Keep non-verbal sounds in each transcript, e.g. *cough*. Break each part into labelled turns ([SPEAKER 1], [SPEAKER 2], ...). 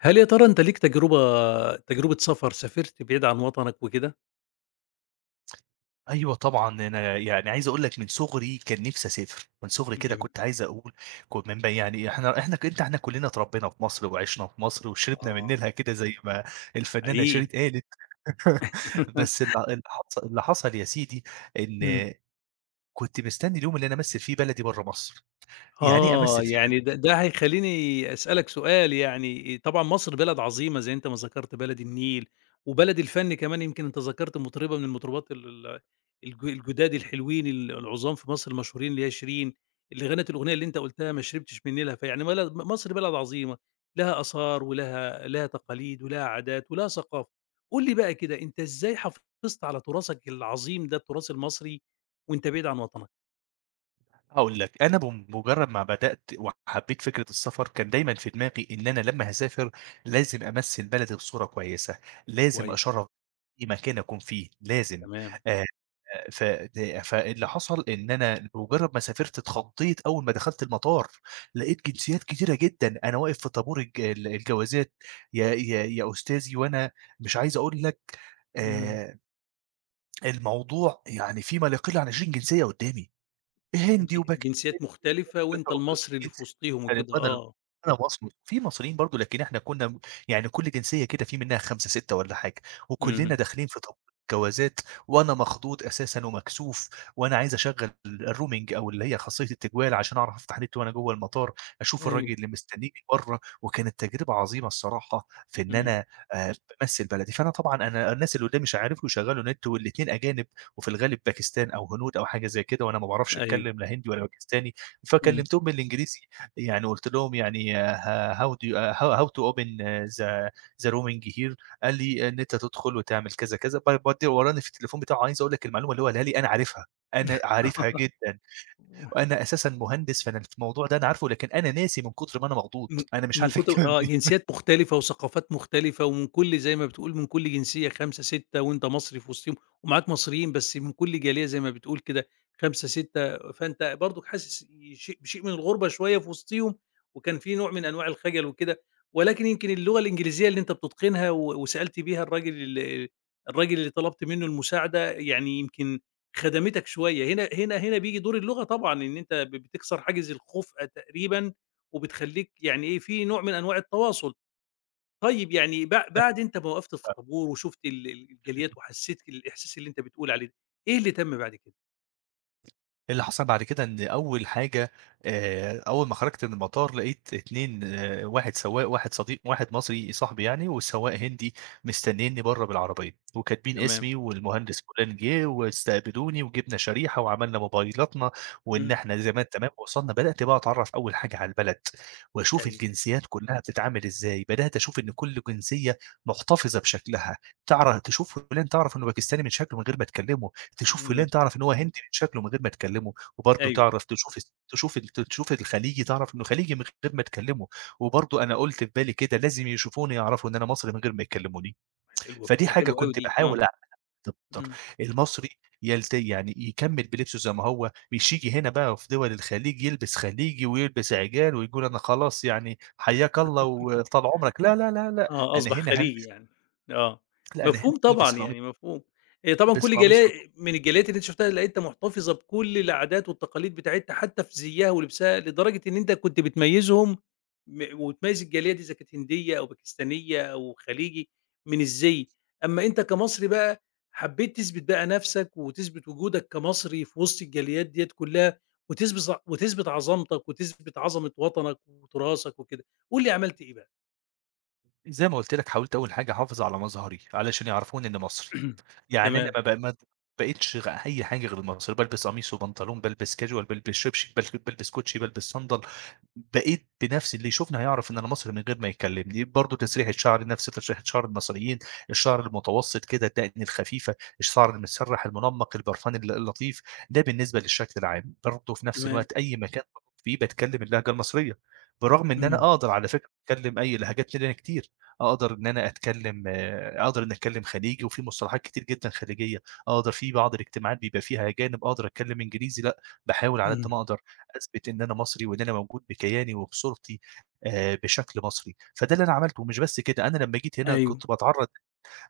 [SPEAKER 1] هل يا ترى أنت ليك تجربة سفر، سافرت بعيد عن وطنك وكده؟
[SPEAKER 2] أيوه طبعًا، أنا يعني عايز أقول لك من صُغري كان نِفْسي أسافر، من صُغري كده
[SPEAKER 1] جم
[SPEAKER 2] كنت عايز أقول. كن من ب يعني إحنا إحنا ك أنت إحنا كُلّنا اتربّينا في مصر وعِشنا في مصر وشربنا من
[SPEAKER 1] آه،
[SPEAKER 2] نيلها كده زي ما الفنّانة شيرين
[SPEAKER 1] حقيقي.
[SPEAKER 2] قالت. *laughs* بس
[SPEAKER 1] *laughs*
[SPEAKER 2] اللي حصل يا سيدي
[SPEAKER 1] إمم.
[SPEAKER 2] إن كنت مستنّي اليوم اللي أنا أمثّل فيه بلدي برّه مصر. يعني إيه
[SPEAKER 1] آه،
[SPEAKER 2] أمثّل فيه
[SPEAKER 1] يعني ده هيخلّيني أسألك سؤال، يعني طبعًا مصر بلد عظيمة زي أنت ما ذكرت بلد النيل، وبلد الفن كمان. يمكن أنت ذكرت مطربة من المطربات ال ال الج الجداد الحلوين العظام في مصر المشهورين اللي هي شيرين، اللي غنت الأغنية اللي أنت قُلتها ما شربتش من نيلها، فيعني بلد مصر بلد عظيمة، لها آثار ولها لها تقاليد ولها عادات ولها ثقافة. قُل لي بقى كده، أنت إزاي حافظت على تراثك العظيم ده، التراث المصري، وأنت بعيد عن وطنك؟
[SPEAKER 2] هاقول لك، أنا بمجرّد ما بدأت وحبّيت فكرة السفر، كان دايمًا في دماغي إن أنا لمّا هاسافر لازم أمثّل بلدي بصورة كويسة، لازم
[SPEAKER 1] كويس،
[SPEAKER 2] أشرّف أي مكان أكون فيه، لازم.
[SPEAKER 1] تمام.
[SPEAKER 2] آآ، ف د فاللي حصل إن أنا بمجرّد ما سافرت اتخضّيت أول ما دخلت المطار، لقيت جنسيات كتيرة جدًا. أنا واقف في طابور الجوازات يا أستاذي وأنا مش عايز أقول لك.
[SPEAKER 1] إمم.
[SPEAKER 2] آآ، الموضوع يعني في ما لا يقل عن 20 جنسية قدّامي،
[SPEAKER 1] إمم،
[SPEAKER 2] هندي وباكستاني.
[SPEAKER 1] جنسيات مختلفة وأنت
[SPEAKER 2] *unintelligible*
[SPEAKER 1] المصري اللي في وسطيهم
[SPEAKER 2] يعني
[SPEAKER 1] وكده،
[SPEAKER 2] بدل
[SPEAKER 1] آه،
[SPEAKER 2] أنا مصري، في مصريين برضه لكن إحنا كنا م يعني كل جنسية كده في منها 5، 6 والّا حاجة، وكلنا
[SPEAKER 1] اهم،
[SPEAKER 2] داخلين في جوازات، وأنا مخضوض أساسًا ومكسوف. وأنا عايز أشغّل الroaming أو اللي هي خاصية التجوال عشان أعرف أفتح نت وأنا جوّه المطار، أشوف
[SPEAKER 1] أيوه،
[SPEAKER 2] الراجل اللي مستنيني برّه. وكانت تجربة عظيمة الصراحة في إن
[SPEAKER 1] إمم،
[SPEAKER 2] أنا آآ بامثّل بلدي. فأنا طبعًا، أنا الناس اللي قدّامي مش هيعرفوا يشغّلوا نت، والاتنين أجانب وفي الغالب باكستان أو هنود أو حاجة زي كده، وأنا ما باعرفش
[SPEAKER 1] أيوه،
[SPEAKER 2] أتكلم لا هندي ولا باكستاني،
[SPEAKER 1] إمم.
[SPEAKER 2] فكلمتهم بالإنجليزي. يعني قُلت لهم يعني ه how do you how how to open the roaming here. قال لي إن أنت تدخل وتعمل كذا، كذا، بودّي وراني في التليفون بتاعه. عايز أقول لك المعلومة اللي هو قالها لي أنا عارفها، أنا عارفها
[SPEAKER 1] *laughs*
[SPEAKER 2] جدًا. وأنا أساسًا مهندس، فأنا الف الموضوع ده أنا عارفه، لكن أنا ناسي من كتر ما أنا مخضوض،
[SPEAKER 1] من
[SPEAKER 2] أنا مش
[SPEAKER 1] من
[SPEAKER 2] عارف
[SPEAKER 1] كتر
[SPEAKER 2] الكلام
[SPEAKER 1] آه،
[SPEAKER 2] دي.
[SPEAKER 1] جنسيات مختلفة وثقافات مختلفة، ومن كل زي ما بتقول من كل جنسية 5، 6، وأنت مصري في وسطهم، ومعاك مصريين بس من كل جالية زي ما بتقول كده 5، 6، فأنت برضك حاسس شيء بشيء من الغربة شوية في وسطهم، وكان في نوع من أنواع الخجل وكده، ولكن يمكن اللغة الإنجليزية اللي أنت بتتقنها و وسألت بيها الراجل ال الراجل اللي طلبت منه المساعدة يعني يمكن خدمتك شوية. هنا هنا هنا بييجي دور اللغة طبعًا، إن أنت بتكسر حاجز الخُفأة تقريبًا، وبتخلّيك يعني إيه، في نوع من أنواع التواصل. طيب، يعني بعد أنت ما وقفت في
[SPEAKER 2] *laughs*
[SPEAKER 1] الطابور وشُفت ال ال الجاليات، وحسّيت الإحساس اللي أنت بتقول عليه ده، إيه اللي تَم بعد كده؟
[SPEAKER 2] اللي حصل بعد كده إن أول حاجة، أول ما خرجت من المطار لقيت 2 واحد سواق، واحد صديق، واحد مصري صاحبي يعني، والسواق هندي، مستنينّي برّه بالعربية وكاتبين
[SPEAKER 1] تمام.
[SPEAKER 2] اسمي والمهندس فلان. جِه واستقبلوني وجِبنا شريحة وعملنا موبايلاتنا. وإن
[SPEAKER 1] إمم.
[SPEAKER 2] إحنا زي ما أنت تمام وصلنا، بدأت بقى أتعرّف أول حاجة على البلد وأشوف
[SPEAKER 1] أيوه.
[SPEAKER 2] الجنسيات كلّها بتتعامل إزاي. بدأت أشوف إن كل جنسية محتفظة بشكلها، تشوف فلان تعرف إنه باكستاني من شكله من غير ما تكلمه، تشوف فلان
[SPEAKER 1] إمم.
[SPEAKER 2] تعرف إن هو هندي من شكله من غير ما تكلمه، وبرضه
[SPEAKER 1] أيوه.
[SPEAKER 2] تعرف تشوف الس تشوف ال تشوف الخليجي تعرف إنه خليجي من غير ما تكلمه. وبرضه أنا قُلت في بالي كده لازم يشوفوني يعرفوا إن أنا مصري من غير ما يكلموني.
[SPEAKER 1] حلوة،
[SPEAKER 2] فدي
[SPEAKER 1] فكرة
[SPEAKER 2] حاجة
[SPEAKER 1] حلوة أوي
[SPEAKER 2] كنت
[SPEAKER 1] دي،
[SPEAKER 2] باحاول
[SPEAKER 1] آه.
[SPEAKER 2] أعملها أكتر.
[SPEAKER 1] إمم.
[SPEAKER 2] المصري يعني يكمّل بلبسه زي ما هو، مش ييجي هنا بقى في دول الخليج يلبس خليجي ويلبس عِجال ويقول أنا خلاص يعني حياك الله وطال عمرك. لا، لا، لا، لأ،
[SPEAKER 1] آه،
[SPEAKER 2] أنا
[SPEAKER 1] أصبح
[SPEAKER 2] هنا
[SPEAKER 1] خليجي
[SPEAKER 2] هالبس.
[SPEAKER 1] يعني، آه،
[SPEAKER 2] لأ أنا هنا
[SPEAKER 1] مفهوم
[SPEAKER 2] هالبس
[SPEAKER 1] طبعًا
[SPEAKER 2] قميص
[SPEAKER 1] يعني مفهوم. هي طبعًا
[SPEAKER 2] هالبس
[SPEAKER 1] كل
[SPEAKER 2] قميص.
[SPEAKER 1] جالية من الجاليات اللي أنت شُفتها لقيتها محتفظة بكل العادات والتقاليد بتاعتها، حتى في زيها ولبسها، لدرجة إن أنت كنت بتميّزهم، وتميّز الجالية دي إذا كانت هندية أو باكستانية أو خليجي من الزي. أمّا أنت كمصري بقى، حبيت تثبت بقى نَفْسك وتثبت وجودك كمصري في وسط الجاليات ديّة كلّها، وتثبت وتثبت عظمتك وتثبت عظمة وطنك وتراثك وكده. قُل لي عملت إيه بقى؟
[SPEAKER 2] زي ما قُلت لك، حاولت أول حاجة أحافظ على مظهري، علشان يعرفوني إنّي مصري.
[SPEAKER 1] *clears throat*
[SPEAKER 2] يعني أنا
[SPEAKER 1] تمام.
[SPEAKER 2] ما بقيتش أي حاجة غير المصري، بالبس قميص وبنطلون، بالبس casual، بالبس شبشب، بالبس كوتشي، بالبس صندل. بقيت بنفسي اللي يشوفني هيعرف إن أنا مصري من غير ما يكلمني، برضه تسريحة شعري نفس تسريحة شعر المصريين، الشعر المتوسط كده، الدقن الخفيفة، الشعر المسرّح المنمّق، البرفان اللطيف. ده بالنسبة للشكل العام. برضه في نفس
[SPEAKER 1] تمام،
[SPEAKER 2] الوقت أي مكان باروح فيه باتكلم اللهجة المصرية، برغم إن أنا
[SPEAKER 1] إمم،
[SPEAKER 2] أقدر على فكرة أتكلم أي لهجات تانية كتير. اقدر ان انا اتكلم، اقدر ان اتكلم خليجي وفي مصطلحات كتير جدا خليجيه، اقدر في بعض الاجتماعات بيبقى فيها اجانب اقدر اتكلم انجليزي. لا، بحاول على
[SPEAKER 1] إمم،
[SPEAKER 2] قد ما اقدر اثبت ان انا مصري وان انا موجود بكياني وبصورتي، بشكل مصري. فده اللي انا عملته. ومش بس كده، انا لما جيت هنا
[SPEAKER 1] أيوه،
[SPEAKER 2] كنت بتعرض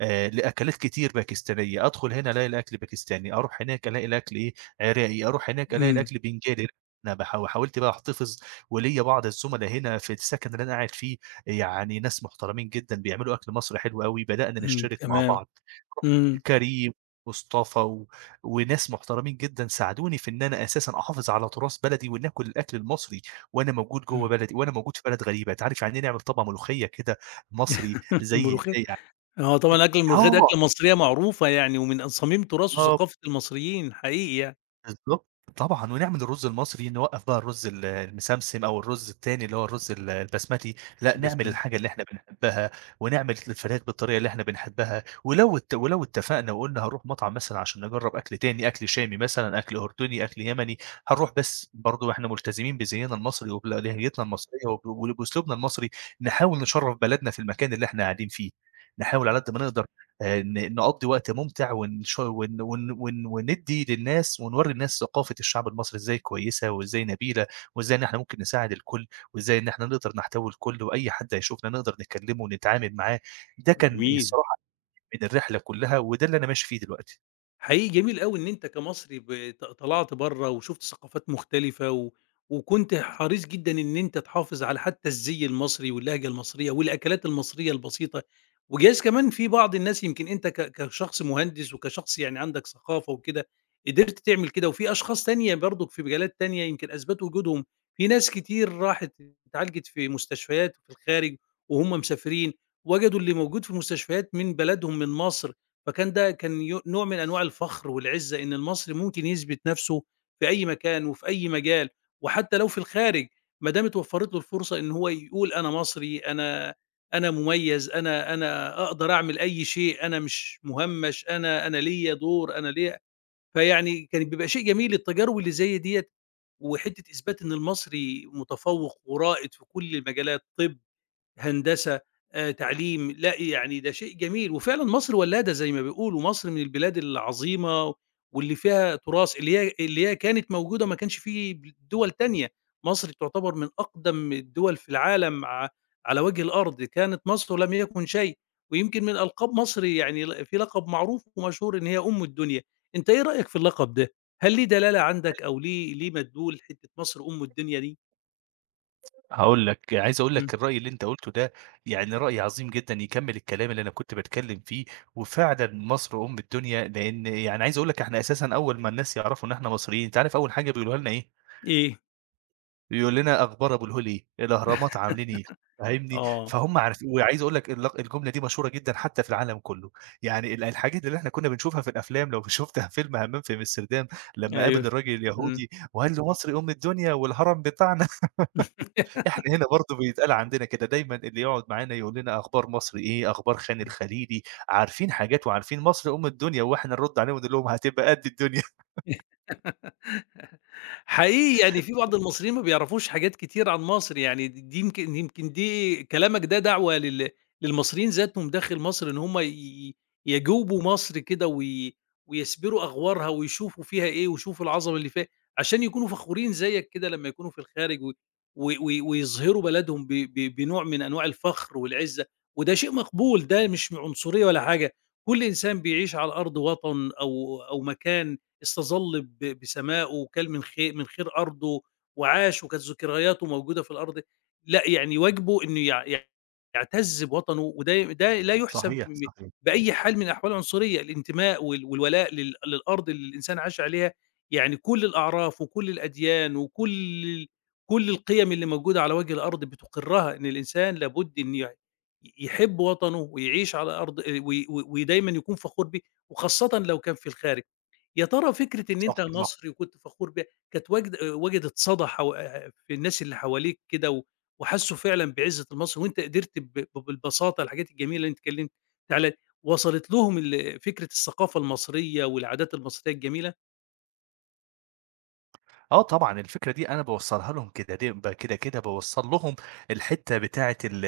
[SPEAKER 2] لأكلات كتير باكستانية، أدخل هنا ألاقي الأكل باكستاني، أروح هناك ألاقي الأكل إيه، عراقي، أروح هناك ألاقي
[SPEAKER 1] إمم،
[SPEAKER 2] الأكل بنجالي. أنا حاولت بقى أحتفظ، وليّا بعض الزُملا هنا في السكن اللي أنا قاعد فيه، يعني ناس محترمين جدًا بيعملوا أكل مصري حلو أوي، بدأنا
[SPEAKER 1] إمم،
[SPEAKER 2] نشترك مع
[SPEAKER 1] تمام،
[SPEAKER 2] بعض. رُحت
[SPEAKER 1] إمم،
[SPEAKER 2] كريم، مصطفى وناس محترمين جدًا ساعدوني في إن أنا أساسًا أحافظ على تراث بلدي وناكل الأكل المصري وأنا موجود جوّه
[SPEAKER 1] إمم.
[SPEAKER 2] بلدي، وأنا موجود في بلد غريبة. أنت عارف يعني إيه نعمل طبق ملوخية كده مصري
[SPEAKER 1] *laughs*
[SPEAKER 2] زي
[SPEAKER 1] الملوخية.
[SPEAKER 2] إيه يعني؟
[SPEAKER 1] هو طبعًا أكل الملوخية دي
[SPEAKER 2] آه.
[SPEAKER 1] أكلة مصرية معروفة، يعني ومن صميم تراث
[SPEAKER 2] آه،
[SPEAKER 1] وثقافة المصريين، حقيقي يعني،
[SPEAKER 2] بالضبط. طبعًا ونعمل الرز المصري، نوقّف بقى الرز المسمسم أو الرز التاني اللي هو الرز البسمتي. لأ نعمل
[SPEAKER 1] البسملي،
[SPEAKER 2] الحاجة اللي إحنا بنحبها، ونعمل الفراخ بالطريقة اللي إحنا بنحبها. ولو اتفقنا وقُلنا هنروح مطعم مثلًا عشان نجرّب أكل تاني، أكل شامي مثلًا، أكل أردني، أكل يمني، هنروح بس برضه إحنا ملتزمين بزينا المصري
[SPEAKER 1] إمم،
[SPEAKER 2] وبلهجتنا المصرية وبأسلوبنا المصري. نحاول نشرّف بلدنا في المكان اللي إحنا قاعدين فيه، نحاول على
[SPEAKER 1] إمم،
[SPEAKER 2] قد ما نقدر، نقضي وقت ممتع ونش- ون ون ون وندي للناس ونوري الناس ثقافة الشعب المصري ازاي كويسة وازاي نبيلة وازاي ان احنا ممكن نساعد الكل وازاي ان احنا نقدر نحتوي الكل واي حد هيشوفنا نقدر نكلمه ونتعامل معاه. ده كان
[SPEAKER 1] جميل.
[SPEAKER 2] الصراحة من الرحلة كلها وده اللي انا ماشي فيه دلوقتي.
[SPEAKER 1] حقيقي جميل أوي إن أنت كمصري طلعت برّه وشُفت ثقافات مختلفة، و وكنت حريص جدًا إن أنت تحافظ على حتى الزي المصري واللهجة المصرية والأكلات المصرية البسيطة. وجايز كمان في بعض الناس، يمكن أنت كشخص مهندس وكشخص يعني عندك ثقافة وكده، قدرت تعمل كده، وفي أشخاص تانية برضُك في مجالات تانية يمكن أثبتوا وجودهم. في ناس كتير راحت اتعالجت في مستشفيات في الخارج وهُم مسافرين، وجدوا اللي موجود في مستشفيات من بلدهم من مصر. فكان ده كان نوع من أنواع الفخر والعزّة، إن المصري ممكن يثبت نَفْسه في أي مكان وفي أي مجال، وحتى لو في الخارج، ما دام اتوفّرت له الفرصة إن هو يقول أنا مصري، أنا مُميّز، أنا أقدر أعمل أي شيء، أنا مش مُهمّش، أنا ليّا دور، أنا ليّا. فيعني كان بيبقى شيء جميل التجارب اللي زي ديّة، وحتّة إثبات إن المصري متفوّق ورائد في كل المجالات، طِب هندسة، تعليم، لأ يعني ده شيء جميل. وفعلًا مصر ولّادة زي ما بيقولوا، مصر من البلاد العظيمة واللي فيها تراث، اللي هي كانت موجودة ما كانش في ب دول تانية. مصر تعتبر من أقدم الدول في العالم على وجه الأرض، كانت مصر لم يكن شيء. ويمكن من ألقاب مصر يعني في لقب معروف ومشهور إن هي أم الدنيا، أنت إيه رأيك في اللقب ده؟ هل ليه دلالة عندك أو ليه مدلول حتّة مصر أم الدنيا دي؟
[SPEAKER 2] هاقول لك، عايز اقول
[SPEAKER 1] إمم،
[SPEAKER 2] لك الرأي اللي انت قلته ده يعني رأي عظيم جدًا يكمل الكلام اللي أنا كنت باتكلم فيه. وفعلًا مصر أم الدنيا، لأن يعني عايز أقول لك إحنا أساسًا أول ما الناس يعرفوا إن إحنا مصريين، أنت عارف أول حاجة بيقولوها لنا إيه؟
[SPEAKER 1] إيه؟
[SPEAKER 2] يقول لنا أخبار أبو الهول إيه، الأهرامات عاملين إيه. فاهمني؟
[SPEAKER 1] آه،
[SPEAKER 2] فهُم عارفين. وعايز أقول لك الجملة دي مشهورة جدًا حتى في العالم كله. يعني الحاجات اللي إحنا كنا بنشوفها في الأفلام لو *laughs* شُفتها فيلم همام في أمستردام لمّا
[SPEAKER 1] أيوه،
[SPEAKER 2] قابل الراجل
[SPEAKER 1] إمم.
[SPEAKER 2] اليهودي وقال له: "مصر أم الدنيا والهرم بتاعنا." *laughs*
[SPEAKER 1] *laughs*
[SPEAKER 2] إحنا هنا برضه بيتقال عندنا كده، دايمًا اللي يقعد معانا يقول لنا أخبار مصر إيه، أخبار خان
[SPEAKER 1] إمم.
[SPEAKER 2] الخليلي، عارفين حاجات وعارفين مصر أم الدنيا. وإحنا نرُد عليهم ونقول لهم هتبقى قد الدنيا. *laughs*
[SPEAKER 1] حقيقي يعني في بعض المصريين ما بيعرفوش حاجات كتير عن مصر، يعني دي يمكن دي كلامك ده دعوة للمصريين ذاتهم داخل مصر، إن هم يجوبوا مصر كده، ويسبروا أغوارها ويشوفوا فيها إيه، ويشوفوا العظمة اللي فيها، عشان يكونوا فخورين زيك كده لمّا يكونوا في الخارج، و و و ويظهروا بلدهم ب ب بنوع من أنواع الفخر والعزة. وده شيء مقبول، ده مش عنصرية ولا حاجة، كل إنسان بيعيش على أرض وطن أو مكان استظل بسمائه، وكل من خير أرضه وعاش، وكانت ذكرياته موجودة في الأرض، لأ يعني واجبه إنه يع يع يعتز بوطنه. وده لا يُحسب
[SPEAKER 2] صحيح، صحيح،
[SPEAKER 1] بأي حال من أحوال العنصرية. الانتماء والولاء للأرض اللي الإنسان عاش عليها، يعني كل الأعراف وكل الأديان وكل ال كل القيم اللي موجودة على وجه الأرض بتُقرّها إن الإنسان لابد إن يحب وطنه ويعيش على أرض وي و ودايمًا يكون فخور بيه، وخاصةً لو كان في الخارج. يا ترى فكرة إن أنت
[SPEAKER 2] صح.
[SPEAKER 1] مصري وكنت فخور بيها، كانت وجدت صدى في الناس اللي حواليك كده، و وحسّوا فعلًا بعزّة المصري، وأنت قدرت ب ب بالبساطة الحاجات الجميلة اللي أنت اتكلمت علي وصلت لهم فكرة الثقافة المصرية والعادات المصرية الجميلة؟
[SPEAKER 2] آه طبعًا، الفكرة دي أنا باوصّلها لهم كده، دي ب كده، كده باوصّل لهم الحتّة بتاعة ال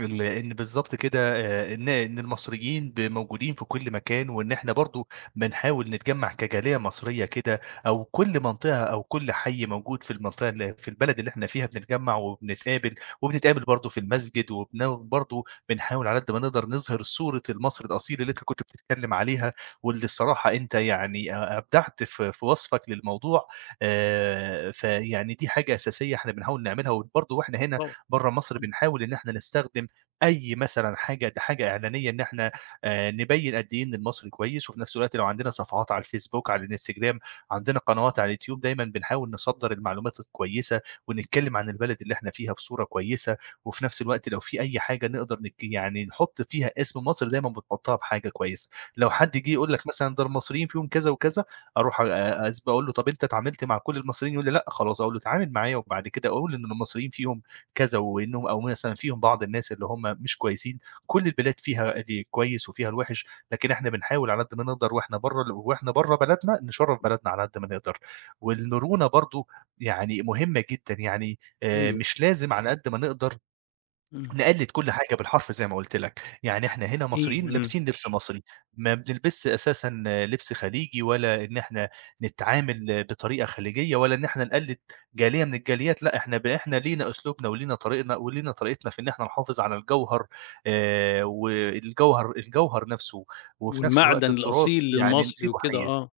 [SPEAKER 2] ال إن بالضبط كده، إن المصريين موجودين في كل مكان، وإن إحنا برضه بنحاول نتجمّع كجالية مصرية كده، أو كل منطقة أو كل حي موجود في المنطقة في البلد اللي إحنا فيها بنتجمّع وبنتقابل، وبنتقابل برضه في المسجد. برضه بنحاول على قد ما نقدر نظهر صورة المصري الأصيل اللي أنت كنت بتتكلّم عليها، واللي الصراحة أنت يعني أبدعت في وصفك للموضوع. فيعني دي حاجة أساسية إحنا بنحاول نعملها، وبرضه وإحنا هنا
[SPEAKER 1] طبعًا.
[SPEAKER 2] برّه مصر
[SPEAKER 1] إمم.
[SPEAKER 2] بنحاول إن إحنا نستخدم أي مثلًا حاجة إعلانية إن إحنا، نبيّن قد إيه إن المصري كويس. وفي نفس الوقت لو عندنا صفحات على الFacebook، على الInstagram، عندنا قنوات على الYouTube، دايمًا بنحاول نصدّر المعلومات الكويسة، ونتكلم عن البلد اللي إحنا فيها بصورة كويسة. وفي نفس الوقت لو في أي حاجة نقدر يعني نحط فيها اسم مصر دايمًا بنحطها بحاجة كويسة. لو حد جه يقول لك مثلًا ده المصريين فيهم كذا وكذا، أروح أ أثب أقول له: طَب أنت اتعاملت مع كل المصريين؟ يقول لي: "لأ خلاص." أقول له: "اتعامل معايا وبعد كده قُل إن المصريين فيهم كذا وإنهم، أو مثلًا فيهم بعض الناس اللي هم مش كويسين، كل البلاد فيها اللي كويس وفيها الوِحِش، لكن إحنا بنحاول على قد ما نقدر وإحنا برّه ال وإحنا برّه بلدنا نشرّف بلدنا على قد ما نقدر." والمرونة برضه يعني مهمة جدًا. يعني
[SPEAKER 1] أيوه.
[SPEAKER 2] مش لازم على قد ما نقدر
[SPEAKER 1] إمم.
[SPEAKER 2] نقلد كل حاجة بالحرف زي ما قُلت لك. يعني إحنا هنا
[SPEAKER 1] حقيقي.
[SPEAKER 2] مصريين
[SPEAKER 1] إمم.
[SPEAKER 2] لابسين لبس مصري، ما بنلبسش أساسًا لبس خليجي، ولا إن إحنا نتعامل بطريقة خليجية، ولا إن إحنا نقلد جالية من الجاليات. لأ إحنا ب إحنا لينا أسلوبنا ولينا طريقنا ولينا طريقتنا في إن إحنا نحافظ على الجوهر، والجوهر نفسه، وفي نفس الوقت
[SPEAKER 1] والمعدن
[SPEAKER 2] التراث
[SPEAKER 1] الأصيل
[SPEAKER 2] يعني
[SPEAKER 1] للمصري
[SPEAKER 2] نسيبه
[SPEAKER 1] وكده،
[SPEAKER 2] حي.
[SPEAKER 1] آه.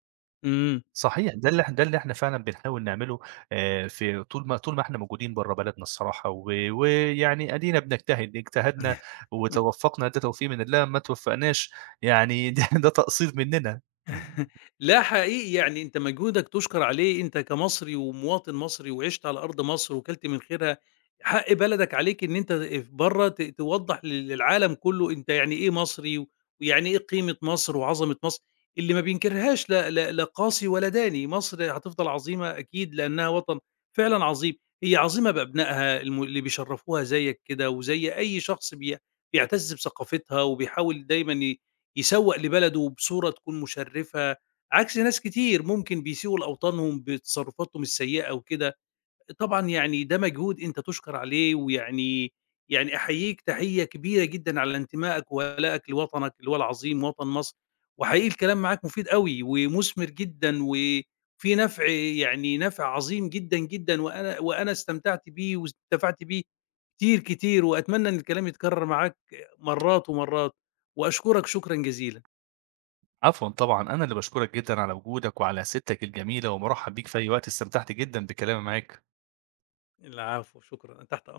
[SPEAKER 1] إمم.
[SPEAKER 2] صحيح. ده اللي إحنا فعلًا بنحاول نعمله، في طول ما إحنا موجودين برّه بلدنا الصراحة. ويعني أدينا بنجتهد، اجتهدنا وتوفّقنا، ده توفيق من الله. ما توفّقناش يعني *laughs* ده تقصير مننا.
[SPEAKER 1] *laughs* لا حقيقي، يعني أنت مجهودك تُشكر عليه، أنت كمصري ومواطن مصري، وعِشت على أرض مصر وكلت من خيرها، حق بلدك عليك إن أنت برّه توضّح للعالم كُلّه أنت يعني إيه مصري، ويعني إيه قيمة مصر وعظمة مصر، اللي ما بينكرهاش لا قاسي ولا داني. مصر هتفضل عظيمة أكيد، لأنها وطن فعلًا عظيم، هي عظيمة بأبنائها اللي بيشرّفوها زيّك كده، وزي أي شخص بيعتز بثقافتها وبيحاول دايمًا يسوّق لبلده بصورة تكون مشرّفة، عكس ناس كتير ممكن بيسيئوا لأوطانهم بتصرفاتهم السيئة وكده. طبعًا يعني ده مجهود أنت تُشكر عليه، ويعني أحييك تحيّة كبيرة جدًا على انتمائك وولائك لوطنك اللي هو العظيم وطن مصر. وحقيقي الكلام معاك مفيد أوي ومُثمر جدًا، وفيه نفع، يعني نفع عظيم جدًا، جدًا، وأنا استمتعت بيه واستنفعت بيه كتير، كتير، وأتمنى إن الكلام يتكرر معاك مرّات ومرّات، وأشكرك شكرًا جزيلًا.
[SPEAKER 2] عفوًا طبعًا، أنا اللي باشكرك جدًا على وجودك وعلى سيرتك الجميلة ومُرحّب بيك في أي وقت، استمتعت جدًا بكلامي معاك.
[SPEAKER 1] العفو، شكرًا، أنا تحت